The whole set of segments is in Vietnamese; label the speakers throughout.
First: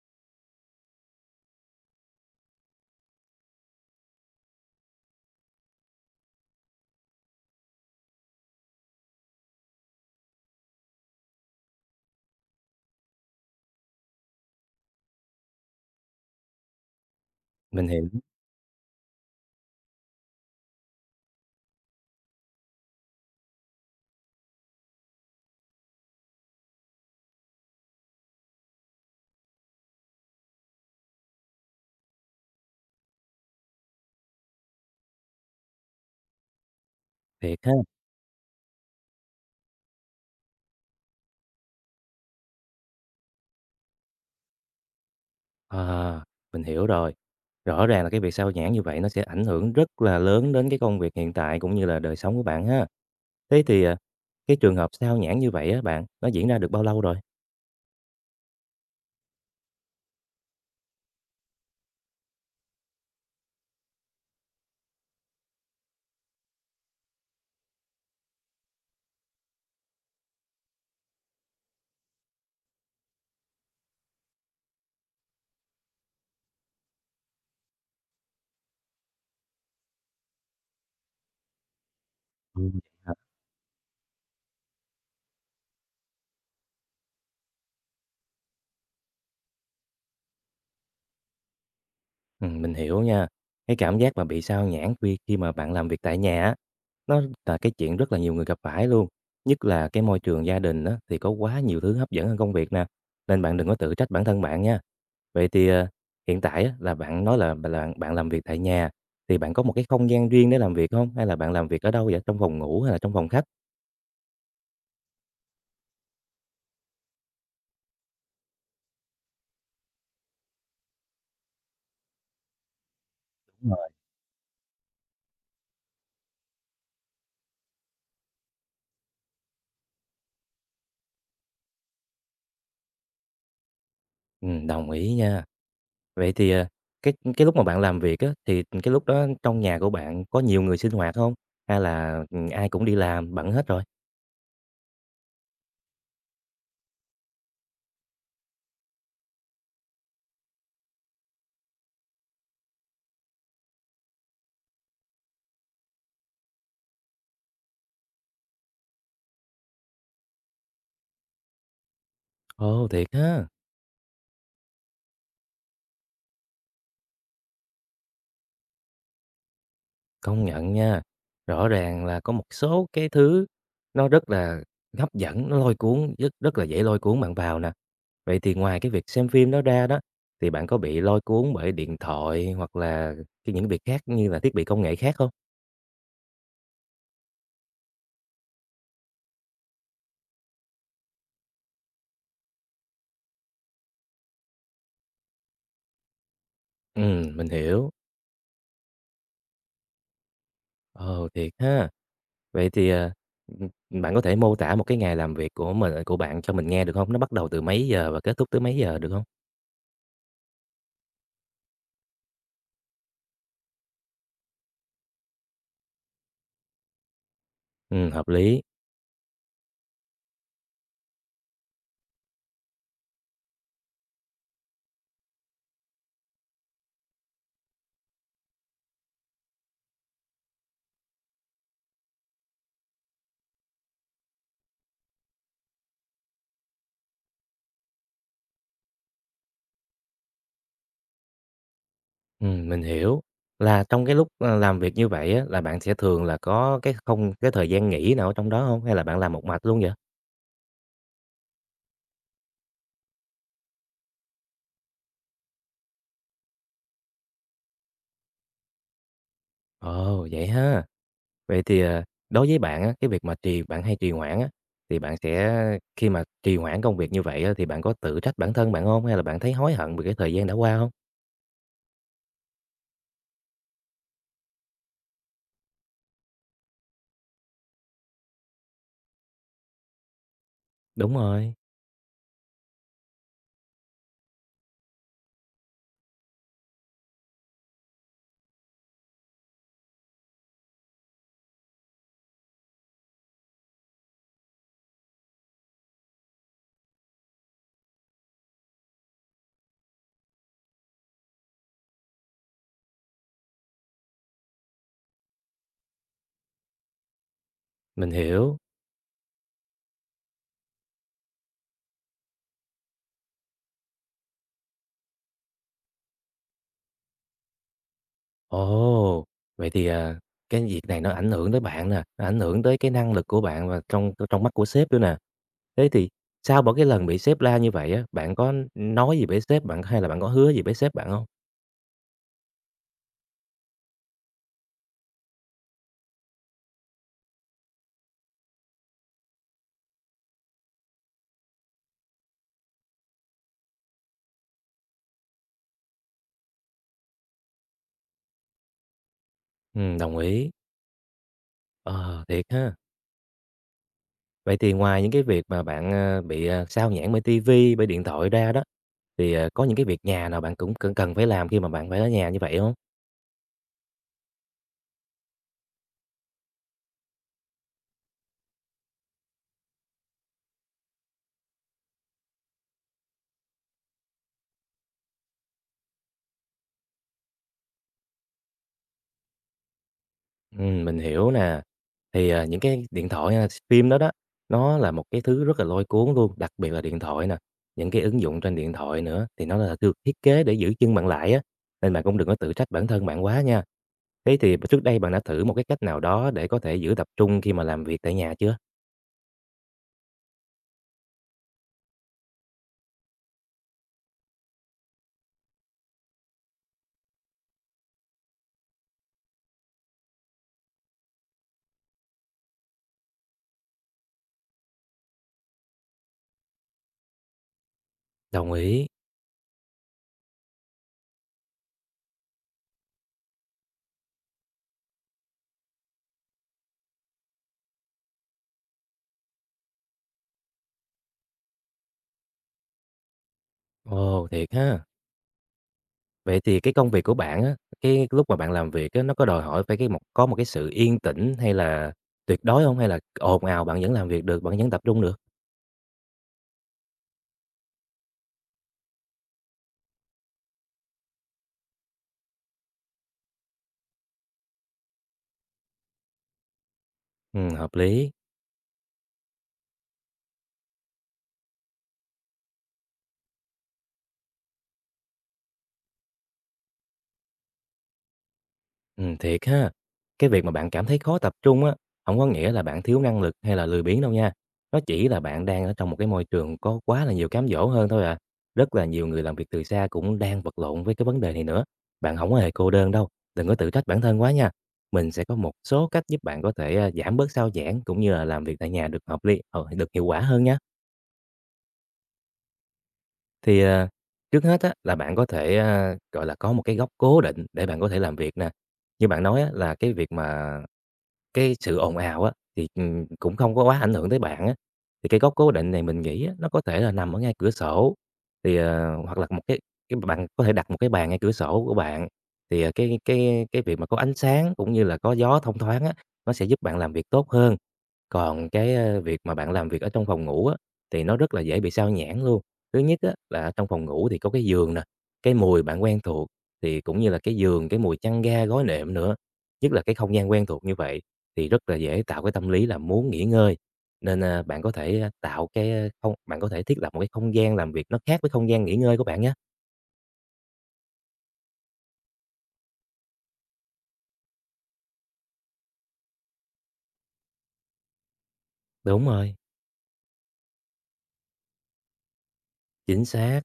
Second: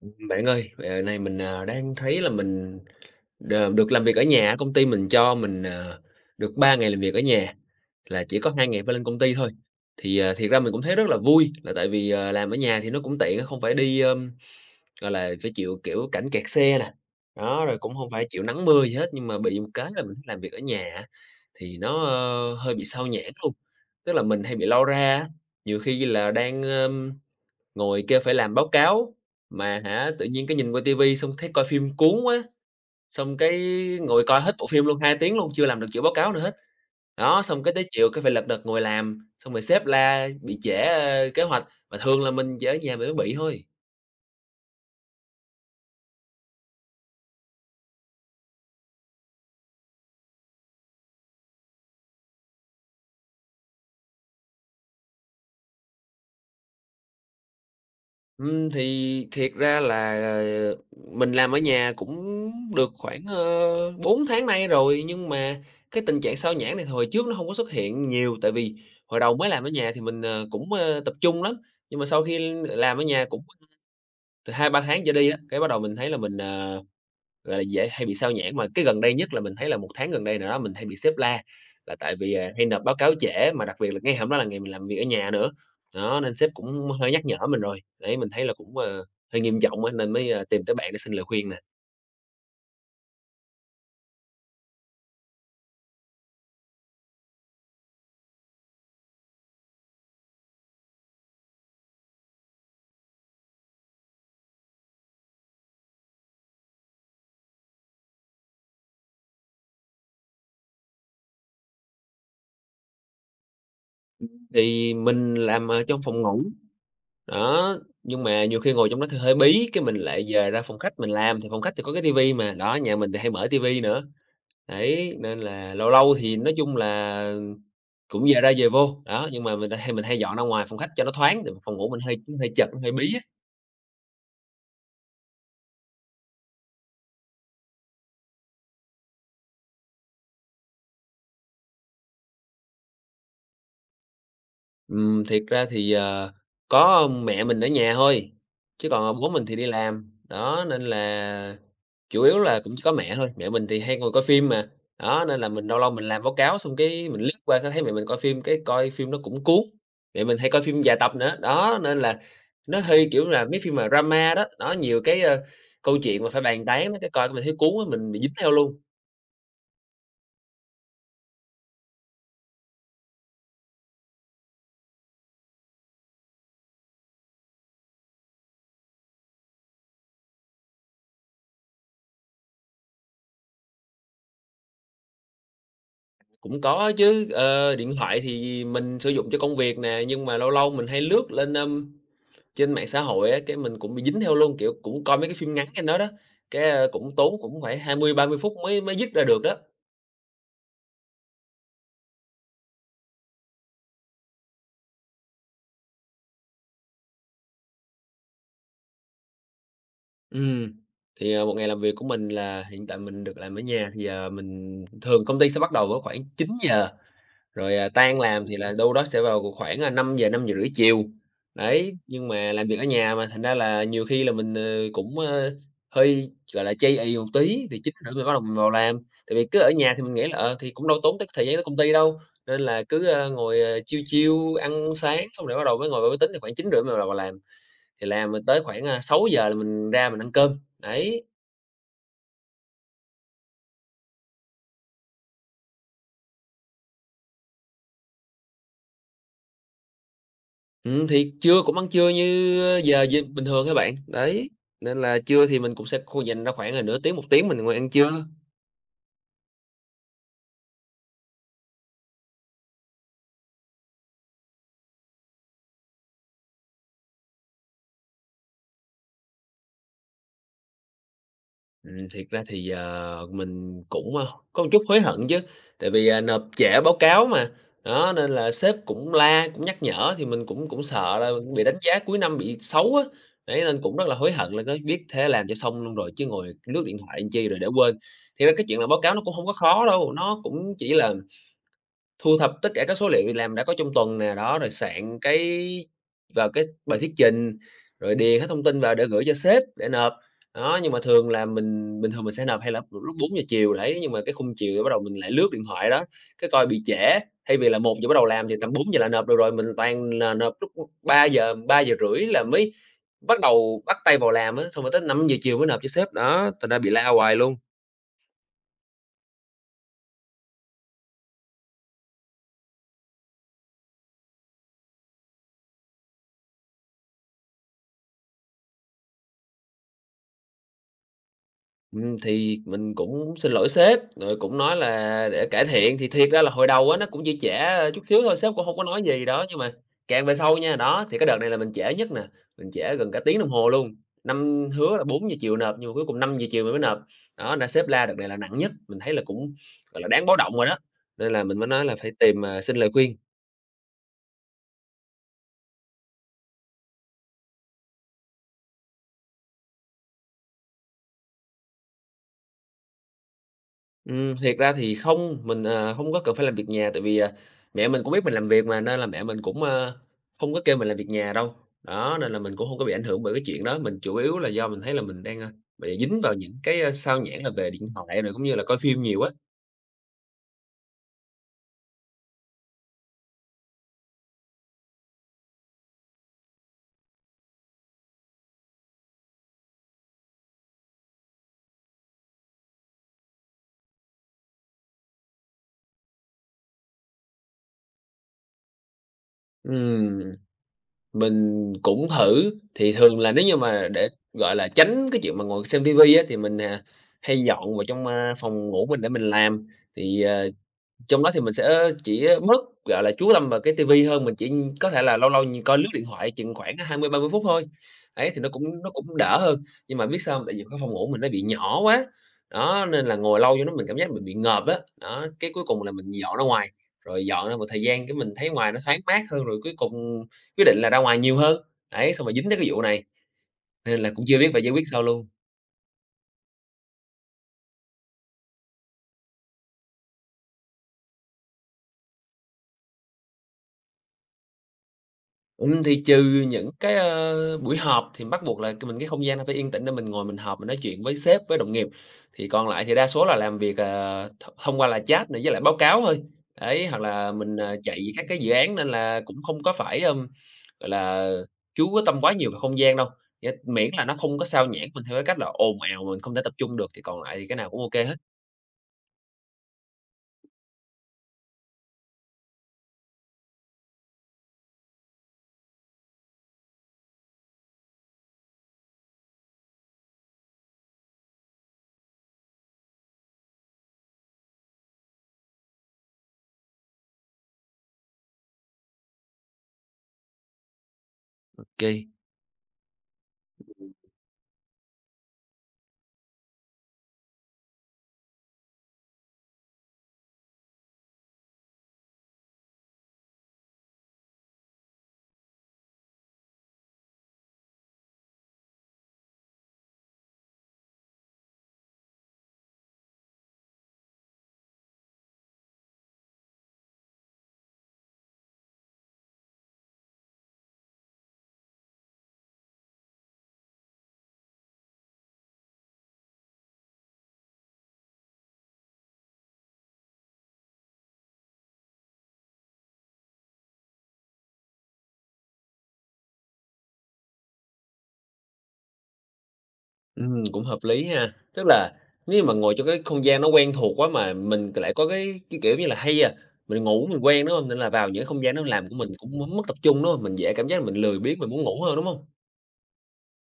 Speaker 1: Bạn ơi, dạo này mình, đang thấy là mình đ được làm việc ở nhà. Công ty mình cho mình, được 3 ngày làm việc ở nhà, là chỉ có 2 ngày phải lên công ty thôi. Thì, thiệt ra mình cũng thấy rất là vui, là tại vì, làm ở nhà thì nó cũng tiện không phải đi, gọi là, phải chịu, kiểu, cảnh kẹt xe nè, đó, rồi
Speaker 2: Mình
Speaker 1: cũng
Speaker 2: hiểu,
Speaker 1: không phải chịu nắng mưa gì hết. Nhưng mà bị một cái là mình làm việc ở nhà á, thì nó, hơi bị xao nhãng luôn, tức là mình hay bị lo ra á, nhiều khi là đang, ngồi kêu phải làm báo cáo, mà hả, tự nhiên cái nhìn qua tivi xong thấy coi phim cuốn quá, xong cái ngồi coi hết bộ phim luôn, 2 tiếng luôn, chưa làm được kiểu báo cáo nữa hết. Đó,
Speaker 2: thiệt
Speaker 1: xong
Speaker 2: ha.
Speaker 1: cái tới chiều cái phải lật đật ngồi làm, xong rồi sếp la bị trễ, kế hoạch, mà thường là mình chỉ ở nhà mình mới bị thôi.
Speaker 2: Ờ, mình hiểu rồi. Rõ ràng là cái việc sao nhãng như vậy nó sẽ ảnh hưởng rất là lớn đến cái công việc hiện tại cũng như là đời sống của bạn ha. Thế thì, cái trường hợp sao nhãng như vậy á bạn, nó diễn ra được bao lâu rồi?
Speaker 1: Thì thiệt ra là, mình làm ở nhà cũng được khoảng, 4 tháng nay rồi, nhưng mà cái tình trạng sao nhãng này hồi trước nó không có xuất hiện nhiều, tại vì hồi đầu mới làm ở nhà thì mình, cũng, tập trung lắm, nhưng mà sau khi làm ở nhà cũng từ 2-3 tháng trở đi á, cái bắt đầu mình thấy là mình, gọi là, dễ hay bị sao nhãng, mà cái gần đây nhất là mình thấy là một tháng gần đây nào đó mình hay bị sếp la, là tại vì, hay
Speaker 2: Ừm.
Speaker 1: nộp báo cáo trễ, mà đặc biệt là ngay hôm đó là ngày mình làm việc ở nhà nữa. Đó, nên sếp cũng hơi nhắc nhở mình rồi, đấy, mình thấy là cũng, hơi nghiêm trọng á, nên mới, tìm tới bạn để xin lời khuyên nè.
Speaker 2: Mình hiểu nha. Cái cảm giác mà bị sao nhãng khi khi mà bạn làm việc tại nhà á, nó là cái chuyện rất là nhiều người gặp phải luôn. Nhất là cái môi trường gia đình á, thì có quá nhiều thứ hấp dẫn hơn công việc nè, nên bạn đừng có tự trách bản thân bạn nha. Vậy thì, hiện tại á, là bạn nói là bạn làm việc tại nhà, thì bạn có một cái không gian riêng để làm việc không? Hay là bạn làm việc ở đâu vậy? Trong phòng ngủ hay là trong phòng khách?
Speaker 1: Thì mình làm ở trong phòng ngủ, đó, nhưng mà nhiều khi ngồi trong đó thì hơi bí, cái mình lại về ra phòng khách mình làm, thì phòng khách thì có cái tivi mà, đó, nhà mình thì hay mở
Speaker 2: Đúng
Speaker 1: tivi
Speaker 2: rồi.
Speaker 1: nữa. Đấy, nên là lâu lâu thì nói chung là cũng giờ ra về vô, đó, nhưng mà mình hay dọn ra ngoài phòng khách cho nó thoáng, tại vì phòng ngủ mình hơi hơi chật, hơi bí á.
Speaker 2: Đồng ý nha. Vậy thì, cái lúc mà bạn làm việc á, thì cái lúc đó trong nhà của bạn có nhiều người sinh hoạt không? Hay là, ai cũng đi làm bận hết rồi?
Speaker 1: Thiệt ra thì, có mẹ mình ở nhà thôi, chứ còn, bố mình thì đi làm, đó, nên là chủ yếu là cũng chỉ có mẹ thôi. Mẹ mình thì hay ngồi coi phim mà, đó, nên là mình lâu lâu mình làm báo cáo xong cái mình lướt qua thấy mẹ mình coi phim, cái coi phim nó cũng cuốn. Mẹ mình hay coi phim dài tập nữa, đó, nên là nó
Speaker 2: Ồ,
Speaker 1: hơi,
Speaker 2: thiệt
Speaker 1: kiểu là,
Speaker 2: ha,
Speaker 1: mấy phim mà drama đó, nó nhiều cái, câu chuyện mà phải bàn tán đó, cái coi mình thấy cuốn á, mình bị dính theo luôn.
Speaker 2: công nhận nha, rõ ràng là có một số cái thứ nó rất là hấp dẫn, nó lôi cuốn, rất rất là dễ lôi cuốn bạn vào nè. Vậy thì ngoài cái việc xem phim đó ra đó, thì bạn có bị lôi cuốn bởi điện thoại hoặc là cái những việc khác như là thiết bị công nghệ khác không?
Speaker 1: Cũng có chứ, điện thoại thì mình sử dụng cho công việc nè, nhưng mà lâu lâu mình hay lướt lên, trên mạng xã hội á, cái mình cũng bị dính theo luôn, kiểu, cũng coi mấy cái phim ngắn trên đó đó, cái, cũng tốn
Speaker 2: Mình
Speaker 1: cũng phải
Speaker 2: hiểu.
Speaker 1: 20-30 phút mới mới dứt ra được đó.
Speaker 2: Ồ, thiệt ha. Vậy thì, ừm, bạn có thể mô tả một cái ngày làm việc của bạn cho mình nghe được không? Nó bắt đầu từ mấy giờ và kết thúc tới mấy giờ được không?
Speaker 1: Ừm. Thì, một ngày làm việc của mình là hiện tại mình được làm ở nhà thì, mình thường công ty sẽ bắt đầu vào khoảng 9 giờ. Rồi, tan
Speaker 2: Hợp
Speaker 1: làm thì
Speaker 2: lý.
Speaker 1: là đâu đó sẽ vào c khoảng, là 5 giờ 5 giờ rưỡi chiều, đấy, nhưng mà làm việc ở nhà mà, thành ra là nhiều khi là mình, cũng, hơi, gọi là, chây ì một tí thì 9 rưỡi mình bắt đầu vào làm. Tại vì cứ ở nhà thì mình nghĩ là, thì cũng đâu tốn tới thời gian tới công ty đâu, nên là cứ, ngồi, chiêu chill, ăn sáng xong rồi bắt đầu mới ngồi vào máy tính, thì khoảng 9 rưỡi mình vào vào làm, thì làm, tới khoảng, 6 giờ là mình ra mình ăn cơm, đấy.
Speaker 2: Mình hiểu. Là trong cái lúc, làm việc như vậy á, là bạn sẽ thường là có cái không cái thời gian nghỉ nào ở trong đó không? Hay là bạn làm một mạch luôn vậy?
Speaker 1: Thì trưa cũng ăn trưa như giờ d bình thường các bạn, đấy, nên là trưa thì mình cũng sẽ kh dành ra khoảng là nửa tiếng, 1 tiếng mình ngồi ăn trưa.
Speaker 2: Ồ, vậy ha. Vậy thì, đối với bạn á, cái việc mà bạn hay trì hoãn á, thì bạn sẽ khi mà trì hoãn công việc như vậy á, thì bạn có tự trách bản thân bạn hông? Hay là bạn thấy hối hận về cái thời gian đã qua không?
Speaker 1: Thiệt ra thì, mình cũng, có một chút hối hận chứ, tại vì, nộp trễ báo cáo mà, đó, nên là sếp cũng la, cũng nhắc nhở thì mình cũng cũng
Speaker 2: Đúng
Speaker 1: sợ là mình
Speaker 2: rồi,
Speaker 1: bị đánh giá cuối năm bị xấu á, đấy, nên cũng rất là hối hận là có biết thế làm cho xong luôn rồi chứ ngồi lướt điện thoại làm chi rồi để quên. Thì ra cái chuyện làm báo cáo nó cũng không có khó đâu, nó cũng chỉ là thu thập tất cả các số liệu việc làm đã có trong tuần nè, đó, rồi soạn cái vào cái bài thuyết trình, rồi điền hết thông tin vào để gửi cho sếp để nộp. Đó, nhưng mà thường là mình bình thường mình sẽ nộp hay là lúc 4 giờ chiều đấy, nhưng mà cái khung chiều thì bắt đầu mình lại lướt điện thoại đó, cái coi bị trễ, thay vì là 1 giờ
Speaker 2: mình
Speaker 1: bắt đầu làm thì
Speaker 2: hiểu.
Speaker 1: tầm 4 giờ là nộp được rồi, mình toàn là nộp lúc ba 3 giờ 3 giờ rưỡi là mới bắt đầu bắt tay vào làm á, xong rồi tới 5 giờ chiều mới nộp cho sếp, đó, thành ra bị la hoài luôn.
Speaker 2: Ồ! Vậy thì, cái việc này nó ảnh hưởng tới bạn nè, nó ảnh hưởng tới cái năng lực của bạn và trong trong mắt của sếp nữa nè. Thế thì sau mỗi cái lần bị sếp la như vậy á, bạn có nói gì với sếp bạn hay là bạn có hứa gì với sếp bạn không?
Speaker 1: Thì mình cũng xin lỗi sếp, rồi cũng nói là để cải thiện, thì thiệt ra là hồi đầu á nó cũng chỉ trễ, chút xíu thôi, sếp cũng không có nói gì đó, nhưng mà càng về sau nha, đó, thì cái đợt này là mình trễ nhất nè, mình trễ gần cả tiếng đồng hồ luôn. Năm hứa là 4 giờ chiều nộp, nhưng mà cuối cùng 5 giờ chiều mình mới nộp. Đó, là sếp la đợt này là nặng nhất, mình thấy là cũng, gọi là,
Speaker 2: Đồng
Speaker 1: đáng báo
Speaker 2: ý.
Speaker 1: động rồi đó, nên là mình mới nói là phải
Speaker 2: Ờ,
Speaker 1: tìm,
Speaker 2: thiệt ha.
Speaker 1: xin lời khuyên.
Speaker 2: Vậy thì ngoài những cái việc mà bạn, xao nhãng bởi ti vi, bởi điện thoại ra đó, thì, có những cái việc nhà nào bạn cũng cần cần phải làm khi mà bạn phải ở nhà như vậy không?
Speaker 1: Thiệt ra thì không, mình, hông có cần phải làm việc nhà tại vì, mẹ mình cũng biết mình làm việc mà, nên là mẹ mình cũng, hông có kêu mình làm việc nhà đâu. Đó, nên là mình cũng không có bị ảnh hưởng bởi cái chuyện đó, mình chủ yếu là do mình thấy là mình đang, bị dính vào những cái, xao nhãng là về điện thoại rồi cũng như là coi phim nhiều á.
Speaker 2: Mình hiểu nè. Thì, những cái điện thoại hay là phim đó đó, nó là một cái thứ rất là lôi cuốn luôn, đặc biệt là điện thoại nè, những cái ứng dụng trên điện thoại nữa, thì nó là được thiết kế để giữ chân bạn lại á, nên bạn cũng đừng có tự trách bản thân bạn quá nha. Thế thì trước đây bạn đã thử một cái cách nào đó để có thể giữ tập trung khi mà làm việc tại nhà chưa?
Speaker 1: Ừm, mình cũng thử, thì thường là nếu như mà để, gọi là, tránh cái chuyện mà ngồi xem ti á, thì mình, hay dọn vào trong, phòng ngủ mình để mình làm. Thì, trong đó thì mình sẽ chỉ mất, gọi là, chú tâm vào cái ti hơn, mình chỉ có thể là lâu lâu nhìn coi lướt điện thoại chừng khoảng 20-30 phút thôi. Ấy, thì nó
Speaker 2: Đồng
Speaker 1: cũng
Speaker 2: ý.
Speaker 1: nó cũng đỡ hơn, nhưng mà biết sao hông? Tại vì cái phòng ngủ mình nó bị nhỏ quá, đó, nên là ngồi lâu vô nó mình cảm giác mình bị ngợp á. Đó, cái cuối cùng là mình dọn ra ngoài, rồi dọn ra một thời gian cái mình thấy ngoài nó thoáng mát hơn, rồi cuối cùng quyết định là ra ngoài nhiều hơn. Đấy, xong rồi dính tới cái vụ này, nên là cũng
Speaker 2: Ồ,
Speaker 1: chưa biết
Speaker 2: thiệt
Speaker 1: phải giải quyết
Speaker 2: ha.
Speaker 1: sao luôn.
Speaker 2: Vậy thì cái công việc của bạn á, cái lúc mà bạn làm việc á, nó có đòi hỏi phải cái một có một cái sự yên tĩnh hay là tuyệt đối không? Hay là ồn ào bạn vẫn làm việc được, bạn vẫn tập trung được?
Speaker 1: Thì trừ những cái, buổi họp thì bắt buộc là c mình cái không gian nó phải yên tĩnh để mình ngồi mình họp, mình nói chuyện với sếp, với đồng nghiệp. Thì còn lại thì đa số là làm việc, th thông qua là chat này với lại báo cáo thôi. Đấy, hoặc là mình,
Speaker 2: Hợp
Speaker 1: chạy
Speaker 2: lý.
Speaker 1: các cái dự án nên là cũng không có phải, gọi là, chú quyết tâm quá nhiều vào không gian đâu, nghĩa miễn là nó không có xao nhãng mình theo cái cách là ồn ào, mình không thể tập trung được thì còn lại thì cái nào cũng ô kê hết.
Speaker 2: Thiệt ha. Cái việc mà bạn cảm thấy khó tập trung á, không có nghĩa là bạn thiếu năng lực hay là lười biếng đâu nha. Nó chỉ là bạn đang ở trong một cái môi trường có quá là nhiều cám dỗ hơn thôi à. Rất là nhiều người làm việc từ xa cũng đang vật lộn với cái vấn đề này nữa. Bạn không có hề cô đơn đâu, đừng có tự trách bản thân quá nha. Mình sẽ có một số cách giúp bạn có thể, giảm bớt sao nhãng cũng như là làm việc tại nhà được hợp lý ờ, được hiệu quả hơn nhá.
Speaker 1: Kê.
Speaker 2: Thì, trước hết á, là bạn có thể, có một cái góc cố định để bạn có thể làm việc nè. Như bạn nói á, là cái việc mà cái sự ồn ào á, thì, cũng không có quá ảnh hưởng tới bạn á. Thì cái góc cố định này mình nghĩ á, nó có thể là nằm ở ngay cửa sổ, thì, ờ, hoặc là một cái bạn có thể đặt một cái bàn ngay cửa sổ của bạn, thì, cái việc mà có ánh sáng cũng như là có gió thông thoáng á, nó sẽ giúp bạn làm việc tốt hơn. Còn việc mà bạn làm việc ở trong phòng ngủ á, thì nó rất là dễ bị sao nhãng luôn. Thứ nhất á, là trong phòng ngủ thì có cái giường nè, cái mùi bạn quen thuộc, thì cũng như là cái giường, cái mùi chăn ga, gối nệm nữa. Nhất là cái không gian quen thuộc như vậy thì rất là dễ tạo cái tâm lý là muốn nghỉ ngơi. Nên, bạn có thể, a, tạo cái, a, không bạn có thể thiết lập một cái không gian làm việc nó khác với không gian nghỉ ngơi của bạn nhé.
Speaker 1: Cũng hợp lý ha. Tức là nếu mà ngồi trong cái không gian nó quen thuộc quá mà mình lại có cái, kiểu như là, hay à, mình ngủ mình quen, đúng không? Nên là vào những không gian nó làm của
Speaker 2: Đúng
Speaker 1: mình
Speaker 2: rồi.
Speaker 1: cũng m mất tập trung, đúng không? Mình dễ cảm giác là mình lười biếng, mình muốn ngủ hơn, đúng không?
Speaker 2: Chính xác.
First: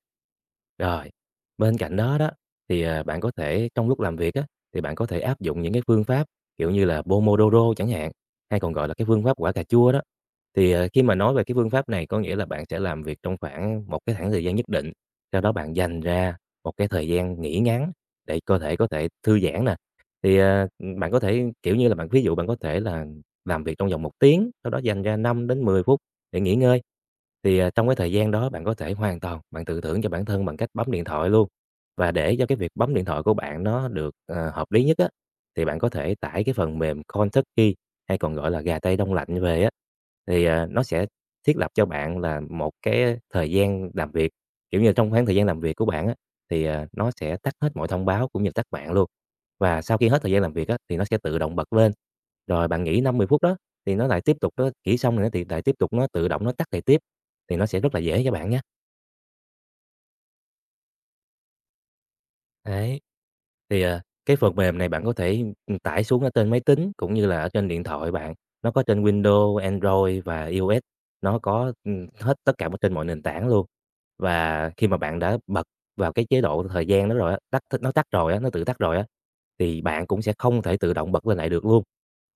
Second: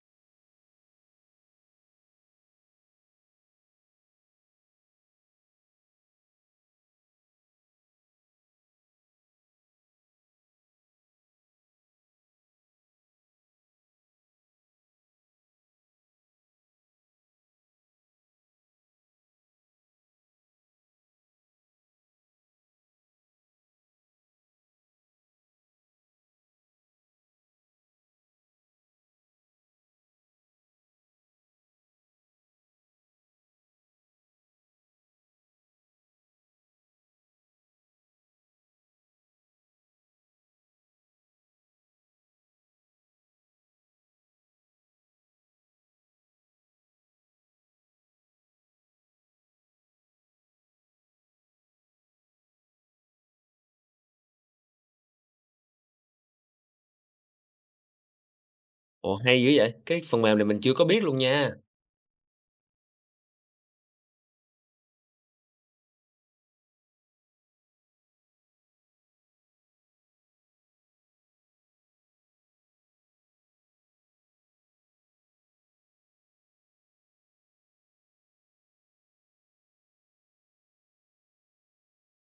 Speaker 2: Rồi, bên cạnh đó đó, thì, bạn có thể trong lúc làm việc á, thì bạn có thể áp dụng những cái phương pháp, kiểu như là, Pomodoro chẳng hạn, hay còn gọi là cái phương pháp quả cà chua đó. Thì, khi mà nói về cái phương pháp này có nghĩa là bạn sẽ làm việc trong khoảng một cái khoảng thời gian nhất định, sau đó bạn dành ra một cái thời gian nghỉ ngắn để cơ thể có thể thư giãn nè. Thì, bạn có thể, kiểu như là, bạn ví dụ bạn có thể là làm việc trong vòng một tiếng, sau đó dành ra 5 đến 10 phút để nghỉ ngơi. Thì, trong cái thời gian đó bạn có thể hoàn toàn bạn tự thưởng cho bản thân bằng cách bấm điện thoại luôn. Và để cho cái việc bấm điện thoại của bạn nó được, hợp lý nhất á, thì bạn có thể tải cái phần mềm Kentucky, hay còn gọi là gà tây đông lạnh về á. Thì, nó sẽ thiết lập cho bạn là một cái thời gian làm việc, kiểu như, trong khoảng thời gian làm việc của bạn á, thì, nó sẽ tắt hết mọi thông báo cũng như tắt mạng luôn. Và sau khi hết thời gian làm việc á, thì nó sẽ tự động bật lên. Rồi bạn nghỉ 5, 10 phút đó, thì nó lại tiếp tục nó nghỉ xong rồi nó thì lại tiếp tục nó tự động nó tắt lại tiếp, thì nó sẽ rất là dễ cho bạn nhé.
Speaker 1: Ồ, hay dữ vậy! Cái phần mềm này mình chưa có biết luôn nha.
Speaker 2: Đấy. Thì, cái phần mềm này bạn có thể tải xuống ở trên máy tính cũng như là ở trên điện thoại bạn, nó có trên Windows, Android và iOS, nó có, hết tất cả trên mọi nền tảng luôn. Và khi mà bạn đã bật vào cái chế độ thời gian đó rồi á, nó tự tắt rồi á, thì bạn cũng sẽ không thể tự động bật lên lại được luôn.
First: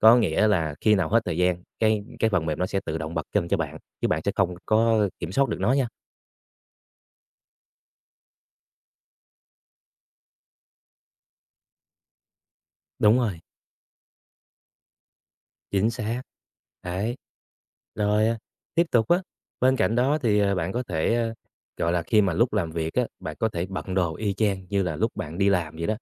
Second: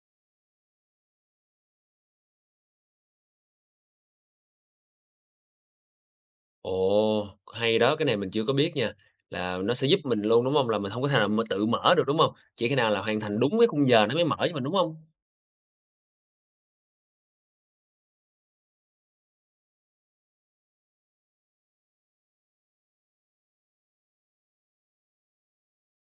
Speaker 2: Có nghĩa là khi nào hết thời gian, cái phần mềm nó sẽ tự động bật lên cho bạn, chứ bạn sẽ không có kiểm soát được nó nha.
Speaker 1: Ồ, hay đó, cái này mình chưa có biết nha, là nó sẽ giúp mình luôn, đúng không? Là mình không có thể nào mà tự mở được, đúng không? Chỉ khi nào là
Speaker 2: Đúng
Speaker 1: hoàn thành
Speaker 2: rồi.
Speaker 1: đúng cái khung giờ nó mới mở cho mình, đúng không?
Speaker 2: Chính xác. Đấy. Rồi, tiếp tục á, bên cạnh đó thì, bạn có thể, khi mà lúc làm việc á, bạn có thể bận đồ y chang như là lúc bạn đi làm vậy đó,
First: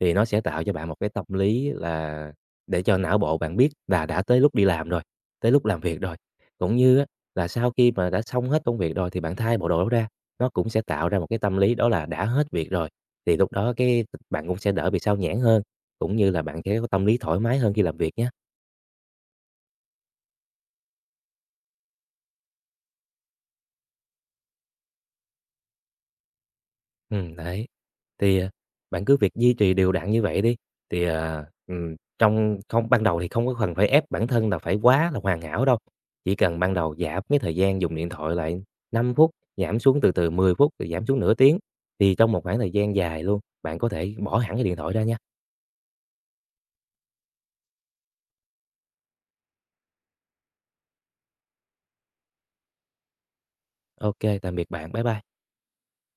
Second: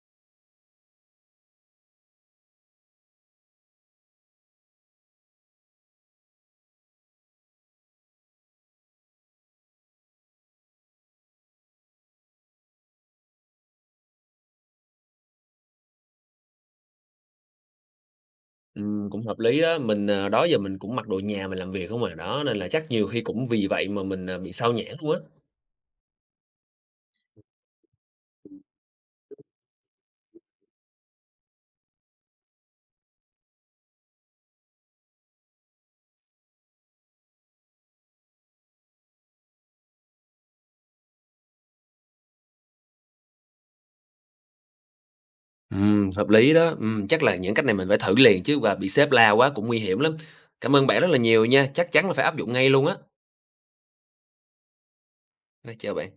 Speaker 2: thì nó sẽ tạo cho bạn một cái tâm lý là để cho não bộ bạn biết là đã tới lúc đi làm rồi, tới lúc làm việc rồi. Cũng như á, là sau khi mà đã xong hết công việc rồi thì bạn thay bộ đồ đó ra, nó cũng sẽ tạo ra một cái tâm lý đó là đã hết việc rồi, thì lúc đó bạn cũng sẽ đỡ bị xao nhãng hơn, cũng như là bạn sẽ có tâm lý thoải mái hơn khi làm việc nhé.
Speaker 1: Cũng hợp lý đó mình, đó giờ mình cũng mặc đồ nhà mình làm việc không à, đó, nên là chắc nhiều khi cũng vì vậy mà mình, bị sao nhãng luôn á.
Speaker 2: Ừ đấy. Thì, bạn cứ việc duy trì đều đặn như vậy đi, thì, à, trong không ban đầu thì không có cần phải ép bản thân là phải quá là hoàn hảo đâu, chỉ cần ban đầu giảm cái thời gian dùng điện thoại lại 5 phút, giảm xuống từ từ 10 phút, rồi giảm xuống nửa tiếng, thì trong một khoảng thời gian dài luôn, bạn có thể bỏ hẳn cái điện thoại ra nha.
Speaker 1: Hợp lý đó, chắc là những cách này mình phải thử liền chứ và bị sếp la quá cũng nguy hiểm lắm. Cảm ơn bạn rất là nhiều nha, chắc chắn là phải áp dụng ngay luôn á.
Speaker 2: Ok, tạm biệt bạn. Bye bye.
Speaker 1: Chào bạn.